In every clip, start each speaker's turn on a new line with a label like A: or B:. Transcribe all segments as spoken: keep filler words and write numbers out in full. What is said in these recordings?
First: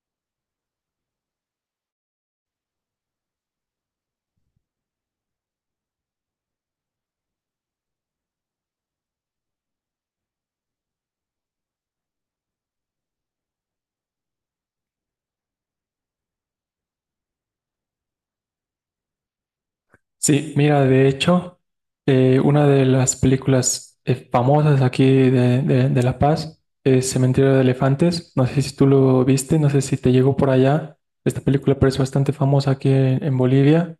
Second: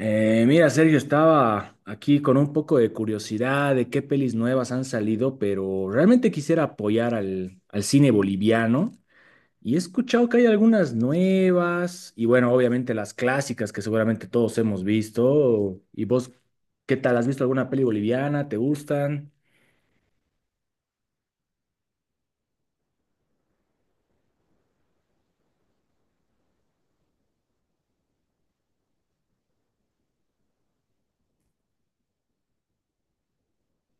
A: Eh, mira, Sergio, estaba aquí con un poco de curiosidad de qué pelis nuevas han salido, pero realmente quisiera apoyar al, al cine boliviano y he escuchado que hay algunas nuevas y bueno, obviamente las clásicas que seguramente todos hemos visto. ¿Y vos qué tal? ¿Has visto alguna peli boliviana? ¿Te gustan?
B: Sí, mira, de hecho, eh, una de las películas eh, famosas aquí de, de- de La Paz es Cementerio de Elefantes. No sé si tú lo viste, no sé si te llegó por allá. Esta película, pero es bastante famosa aquí en, en Bolivia.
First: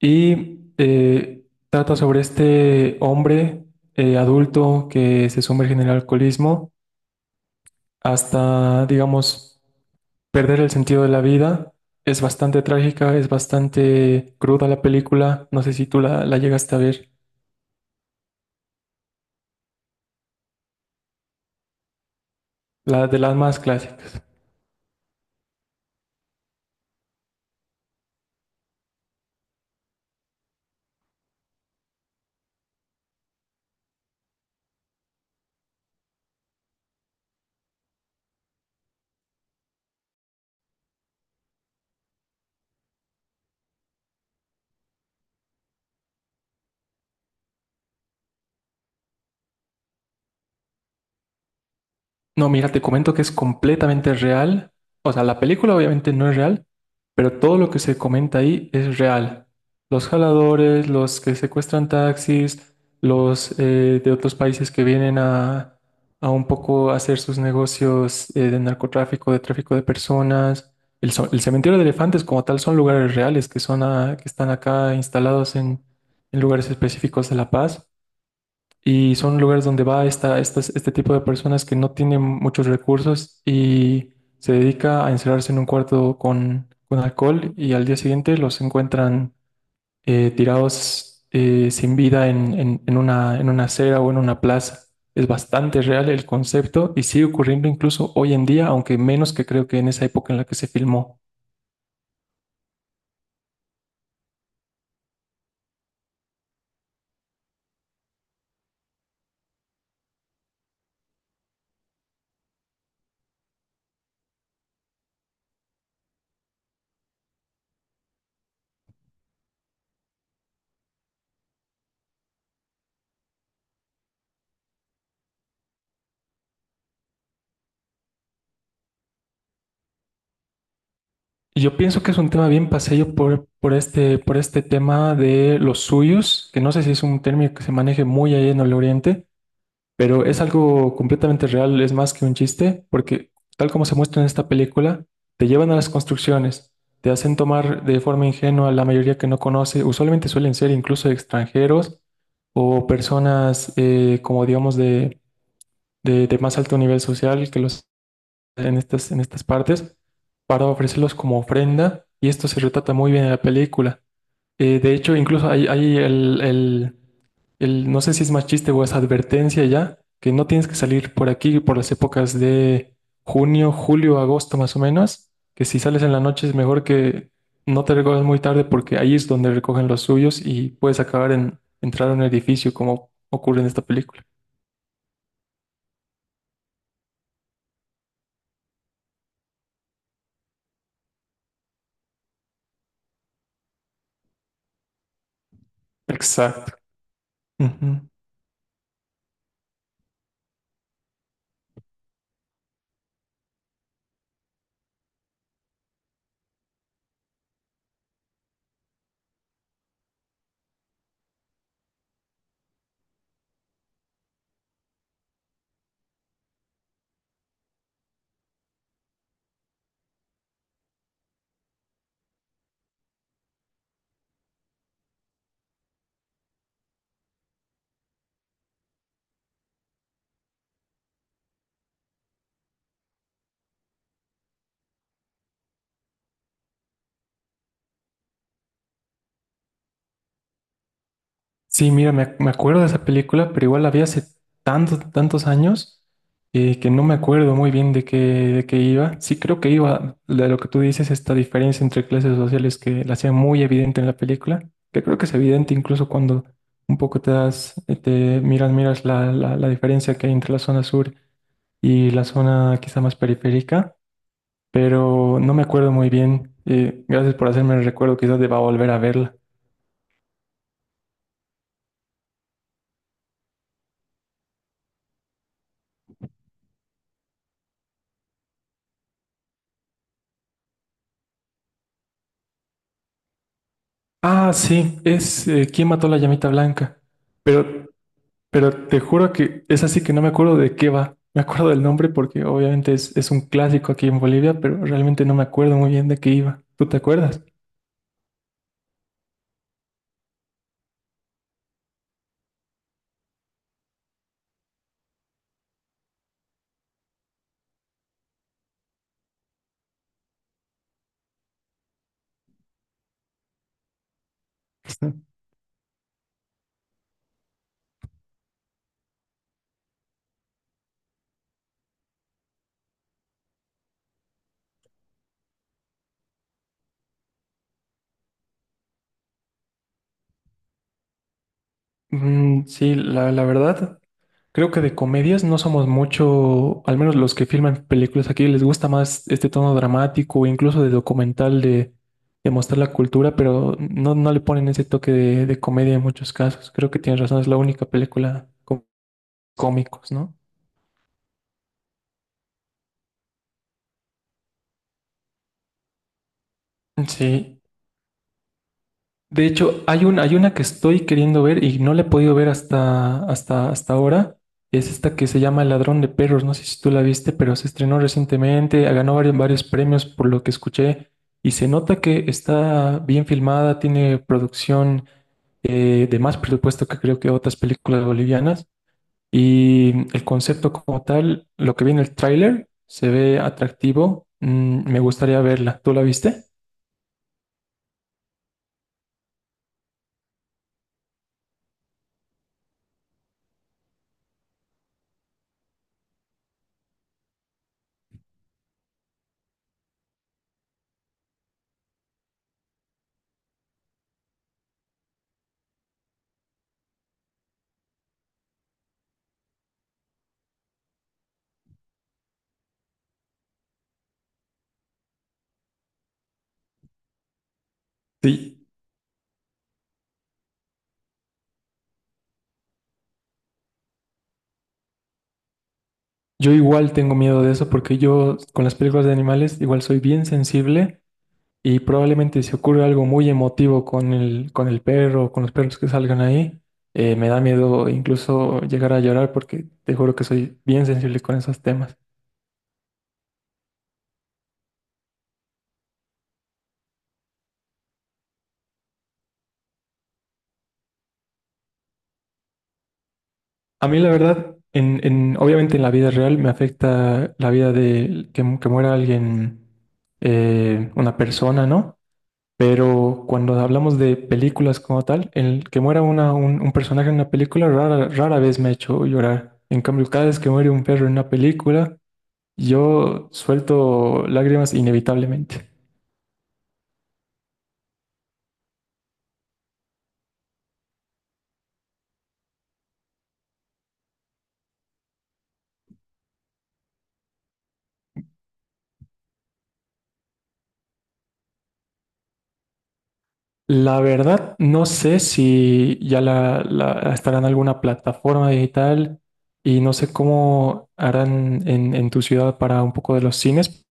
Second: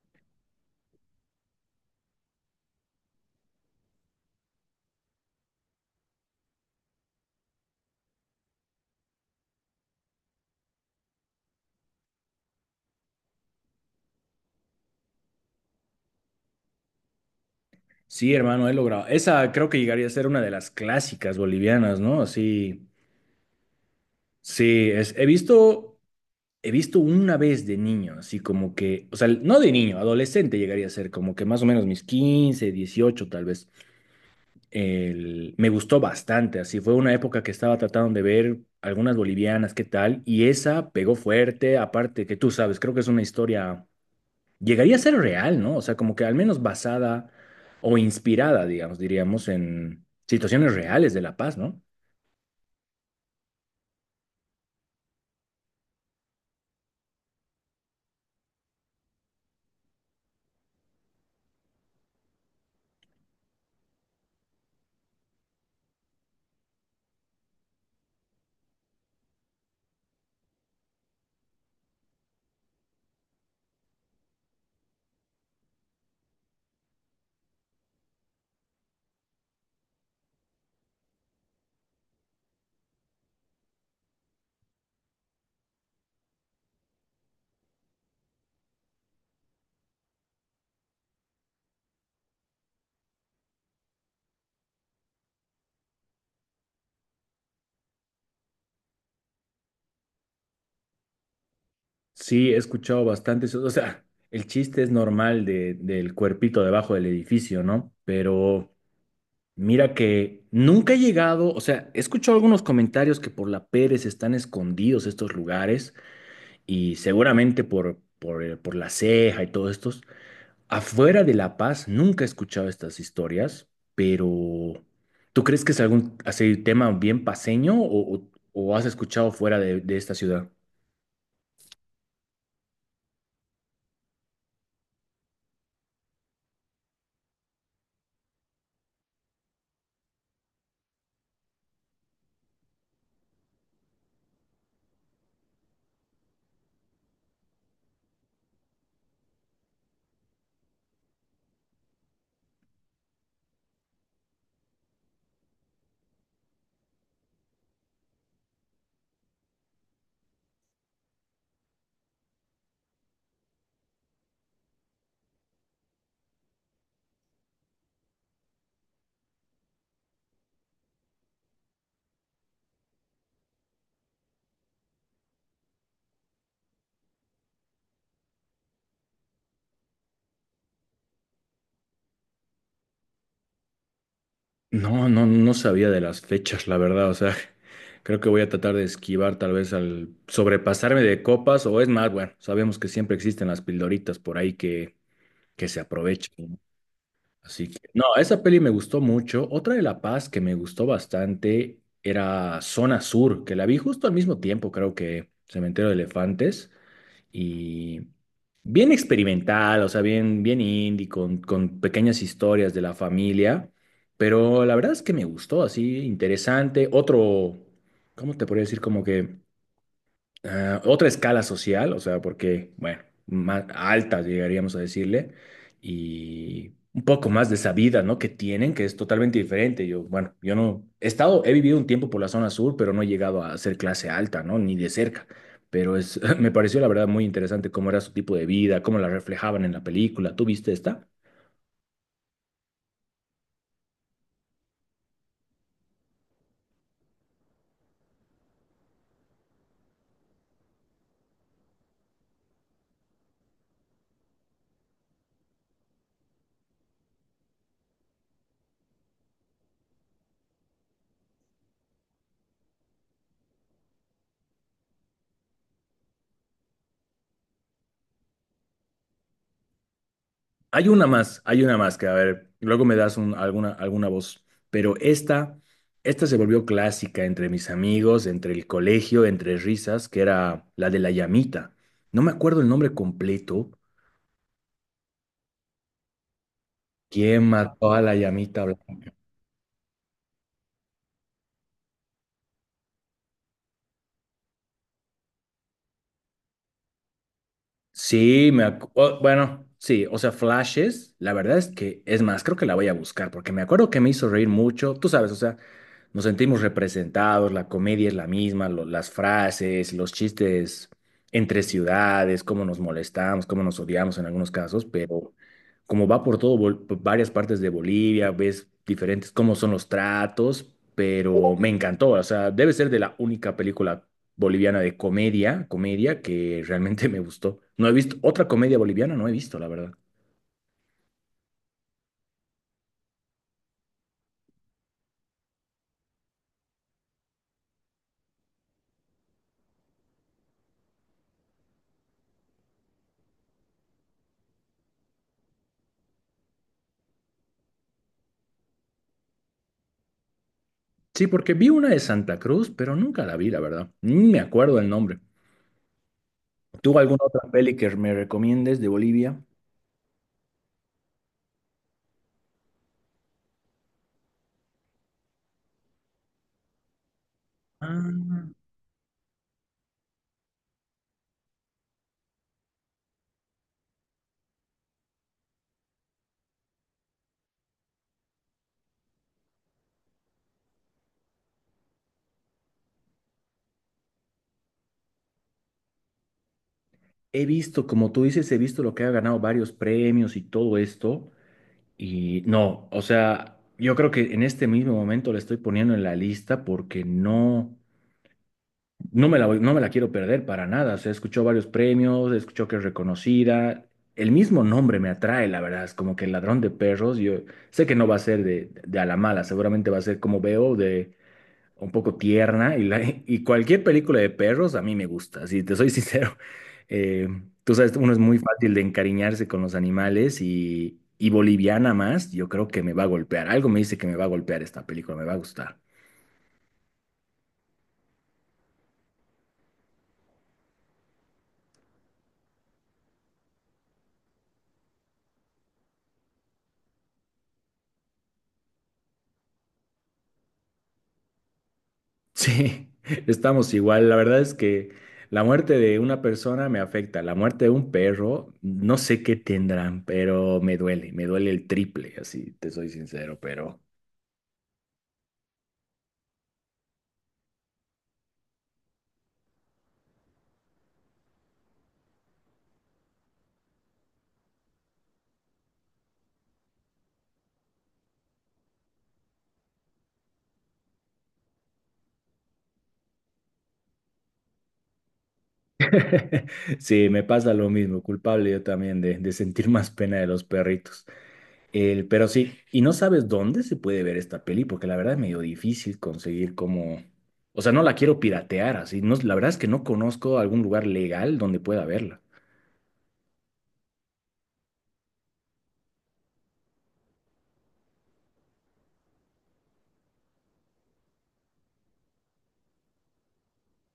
B: Y eh, trata sobre este hombre eh, adulto que se sumerge en el alcoholismo hasta, digamos, perder el sentido de la vida. Es bastante trágica, es bastante cruda la película. No sé si tú la, la llegaste a ver.
A: Sí, hermano, he logrado. Esa creo que llegaría a ser una de las clásicas bolivianas, ¿no? Así,
B: Las de las más clásicas.
A: sí, es, he visto... He visto una vez de niño, así como que, o sea, no de niño, adolescente llegaría a ser, como que más o menos mis quince, dieciocho, tal vez. El- me gustó bastante, así fue una época que estaba tratando de ver algunas bolivianas, qué tal, y esa pegó fuerte, aparte que tú sabes, creo que es una historia, llegaría a ser real, ¿no? O sea, como que al menos basada o inspirada, digamos, diríamos, en situaciones reales de La Paz, ¿no?
B: No, mira, te comento que es completamente real. O sea, la película obviamente no es real, pero todo lo que se comenta ahí es real. Los jaladores, los que secuestran taxis, los eh, de otros países que vienen a, a un poco hacer sus negocios eh, de narcotráfico, de tráfico de personas. El, so- el cementerio de elefantes como tal son lugares reales que, son a- que están acá instalados en en lugares específicos de La Paz. Y son lugares donde va esta, estas- este tipo de personas que no tienen muchos recursos y se dedica a encerrarse en un cuarto con, con alcohol y al día siguiente los encuentran eh, tirados eh, sin vida en, en- en una, en una acera o en una plaza. Es bastante real el concepto y sigue ocurriendo incluso hoy en día, aunque menos que creo que en esa época en la que se filmó.
A: Sí, he escuchado bastante eso. O sea, el chiste es normal de, del cuerpito debajo del edificio, ¿no? Pero mira que nunca he llegado, o sea, he escuchado algunos comentarios que por la Pérez están escondidos estos lugares y seguramente por, por, eh, por la Ceja y todos estos. Afuera de La Paz nunca he escuchado estas historias, pero ¿tú crees que es algún así, tema bien paseño o, o- o has escuchado fuera de de esta ciudad?
B: Y yo pienso que es un tema bien paseño por, por este, por este tema de los suyos, que no sé si es un término que se maneje muy ahí en el Oriente. Pero es algo completamente real, es más que un chiste, porque tal como se muestra en esta película, te llevan a las construcciones, te hacen tomar de forma ingenua la mayoría que no conoce, usualmente suelen ser incluso extranjeros o personas eh, como digamos de, de- de más alto nivel social que los en estas, en estas partes, para ofrecerlos como ofrenda, y esto se retrata muy bien en la película. Eh, de hecho, incluso hay, hay el, el- el- no sé si es más chiste o es advertencia ya, que no tienes que salir por aquí por las épocas de junio, julio, agosto más o menos, que si sales en la noche es mejor que no te recojas muy tarde porque ahí es donde recogen los suyos y puedes acabar en entrar a un edificio como ocurre en esta película.
A: No, no, no sabía de las fechas, la verdad. O sea, creo que voy a tratar de esquivar tal vez al sobrepasarme de copas o es más, bueno, sabemos que siempre existen las pildoritas por ahí que, que se aprovechan. ¿No?
B: Exacto.
A: Así que, no,
B: Ujú.
A: esa peli me gustó mucho. Otra de La Paz que me gustó bastante era Zona Sur, que la vi justo al mismo tiempo, creo que Cementerio de Elefantes y bien experimental, o sea, bien, bien indie, con, con pequeñas historias de la familia, pero la verdad es que me gustó, así interesante. Otro, ¿cómo te podría decir? Como que ah, otra escala social, o sea, porque, bueno, más alta llegaríamos a decirle, y un poco más de esa vida, ¿no? Que tienen, que es totalmente diferente. Yo, bueno, yo no he estado, he vivido un tiempo por la zona sur, pero no he llegado a ser clase alta, ¿no? Ni de cerca. Pero es, me pareció la verdad muy interesante cómo era su tipo de vida, cómo la reflejaban en la película. ¿Tú viste esta?
B: Sí, mira, me, ac- me acuerdo de esa película, pero igual la vi hace tantos, tantos años eh, que no me acuerdo muy bien de qué, de qué iba. Sí, creo que iba de lo que tú dices, esta diferencia entre clases sociales que la hacía muy evidente en la película, que creo que es evidente incluso cuando un poco te das, eh, te miras, miras la, la, la diferencia que hay entre la zona sur y la zona quizá más periférica, pero no me acuerdo muy bien. Eh, gracias por hacerme el recuerdo, quizás deba volver a verla.
A: Hay una más, hay una más que, a ver, luego me das un- alguna, alguna voz, pero esta, esta se volvió clásica entre mis amigos, entre el colegio, entre risas, que era la de la llamita. No me acuerdo el nombre completo.
B: Ah, sí, es eh, ¿Quién mató a la llamita blanca?
A: ¿Quién
B: Pero,
A: mató a la llamita
B: pero te
A: blanca?
B: juro que es así que no me acuerdo de qué va. Me acuerdo del nombre porque obviamente es, es un clásico aquí en Bolivia, pero realmente no me acuerdo muy bien de qué iba. ¿Tú te acuerdas?
A: Sí, me acu- o- bueno, sí, o sea, flashes, la verdad es que, es más, creo que la voy a buscar porque me acuerdo que me hizo reír mucho, tú sabes, o sea, nos sentimos representados, la comedia es la misma, lo- las frases, los chistes entre ciudades, cómo nos molestamos, cómo nos odiamos en algunos casos, pero como va por todo, Bol- por varias partes de Bolivia, ves diferentes, cómo son los tratos, pero me encantó, o sea, debe ser de la única película boliviana de comedia, comedia que realmente me gustó. No he visto otra comedia boliviana, no he visto, la verdad.
B: Mm, sí, la, la verdad, creo que de comedias no somos mucho, al menos los que filman películas aquí, les gusta más este tono dramático o incluso de documental de, de mostrar la cultura, pero no, no le ponen ese toque de, de comedia en muchos casos. Creo que tienes razón, es la única película cómicos, ¿no?
A: Sí, porque vi una de Santa Cruz, pero nunca la vi, la verdad. Ni me acuerdo el nombre. ¿Tú alguna otra
B: Sí.
A: peli que me recomiendes de Bolivia?
B: De hecho, hay un, hay una que estoy queriendo ver y no la he podido ver hasta, hasta, hasta ahora. Es esta que se llama El Ladrón de Perros. No sé si tú la viste, pero se estrenó
A: Ah,
B: recientemente, ganó varios, varios premios por lo que escuché. Y se nota que está bien filmada, tiene producción eh, de más presupuesto que creo que otras películas bolivianas. Y el concepto como tal, lo que vi en el tráiler, se ve atractivo. Mm, me gustaría verla. ¿Tú la viste?
A: he visto, como tú dices, he visto lo que ha ganado varios premios y todo esto. Y no, o sea, yo creo que en este mismo momento la estoy poniendo en la lista porque no, no me la, voy- no me la quiero perder para nada. O sea, escuchó varios premios, escuchó que es reconocida. El mismo nombre me atrae, la verdad. Es como que el ladrón de perros. Yo sé que no va a ser de, de a la mala, seguramente va a ser como veo un poco tierna y, la, y cualquier película de perros a mí me gusta, si te soy sincero. Eh, Tú sabes, uno es muy
B: Sí,
A: fácil de encariñarse con los animales y, y boliviana más, yo creo que me va a golpear. Algo me dice que me va a golpear esta película, me va a gustar.
B: yo igual tengo miedo de eso porque yo con las películas de animales igual soy bien sensible y probablemente si ocurre algo muy emotivo con el, con el perro o con los perros que salgan ahí, eh, me da miedo incluso llegar a llorar porque te juro que soy bien sensible con esos temas.
A: Sí, estamos igual. La verdad es que la muerte de una persona me afecta, la muerte de un perro, no sé qué tendrán, pero me duele, me duele el triple, así te soy sincero, pero...
B: A mí la verdad, en, en- obviamente en la vida real me afecta la vida de que, mu- que muera alguien, eh, una persona, ¿no? Pero cuando hablamos de películas como tal, el que muera una- un, un personaje en una película rara, rara vez me ha hecho llorar. En cambio, cada vez que muere un perro en una película, yo suelto lágrimas inevitablemente.
A: Sí, me pasa lo mismo, culpable yo también de, de sentir más pena de los perritos. El, pero sí, y no sabes dónde se puede ver esta peli, porque la verdad es medio difícil conseguir como... O sea, no la quiero piratear así. No, la verdad es que no conozco algún lugar legal donde pueda verla.
B: La verdad, no sé si ya la, la- estará en alguna plataforma digital y no sé cómo harán en, en tu ciudad para un poco de los cines.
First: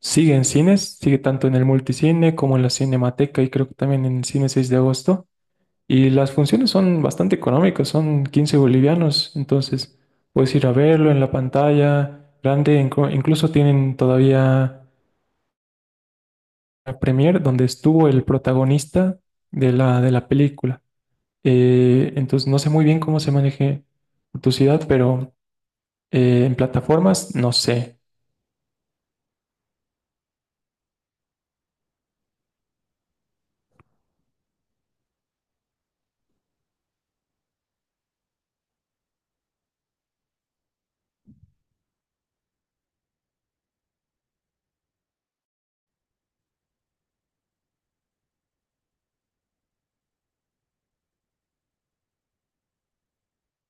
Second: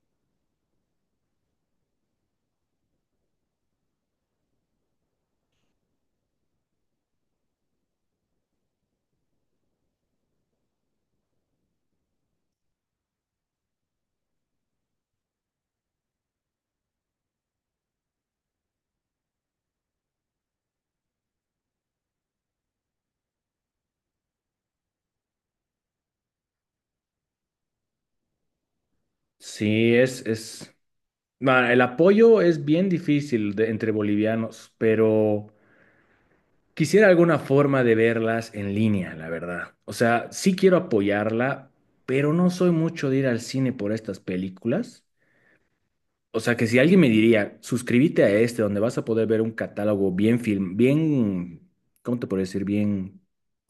B: Sigue en cines, sigue tanto en el multicine como en la Cinemateca y creo que también en el cine seis de agosto. Y las funciones son bastante económicas, son quince bolivianos, entonces puedes ir a verlo en la pantalla grande, inclu- incluso tienen todavía la premier donde estuvo el protagonista de la, de la película. Eh, entonces no sé muy bien cómo se maneje tu ciudad, pero eh, en plataformas no sé.
A: Sí, es, es... bueno, el apoyo es bien difícil de- entre bolivianos, pero... Quisiera alguna forma de verlas en línea, la verdad. O sea, sí quiero apoyarla, pero no soy mucho de ir al cine por estas películas. O sea, que si alguien me diría, suscríbete a este, donde vas a poder ver un catálogo bien film, bien, ¿cómo te puedo decir? Bien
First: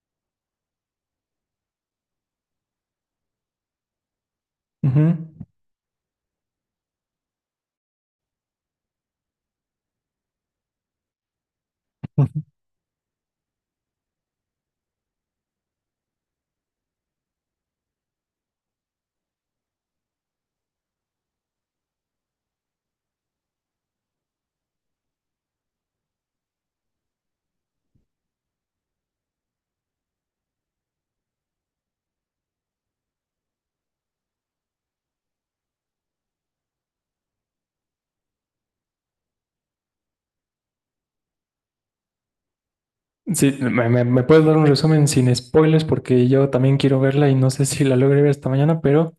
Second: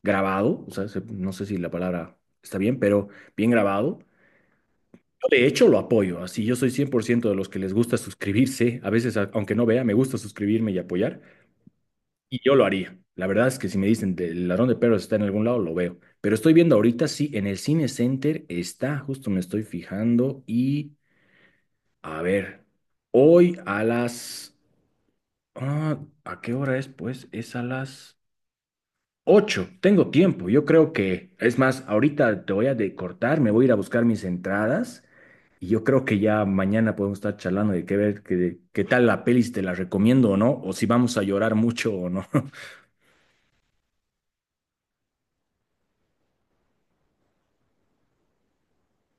A: grabado. O sea, se- no sé si la palabra está bien, pero bien grabado.
B: Ujú.
A: Yo, de hecho, lo apoyo. Así, yo soy cien por ciento de los que les gusta suscribirse. A veces, a- aunque no vea, me gusta suscribirme y apoyar. Y yo lo haría. La verdad es que si me dicen "Te- el ladrón de perros está en algún lado, lo veo. Pero estoy viendo ahorita, sí, en el Cine Center está, justo me estoy fijando. Y a ver, hoy a las... ah, ¿a qué hora es? Pues es a las ocho. Tengo tiempo. Yo creo que, es más, ahorita te voy a de- cortar, me voy a ir a buscar mis entradas. Y yo creo que ya mañana podemos estar charlando de qué ver, qué, qué tal la peli, si te la recomiendo o no, o si vamos a llorar mucho o no.
B: Sí, me, me- me puedes dar un resumen sin spoilers porque yo también quiero verla y no sé si la logré ver esta mañana, pero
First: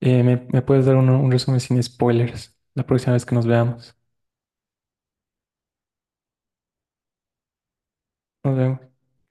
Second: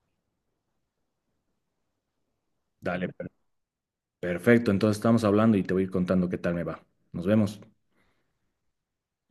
B: Eh, ¿me, me puedes dar uno- un resumen sin spoilers la
A: Dale,
B: próxima vez que
A: perfecto.
B: nos veamos?
A: Perfecto, entonces estamos hablando y te voy a ir contando qué tal me va. Nos vemos.
B: Nos vemos.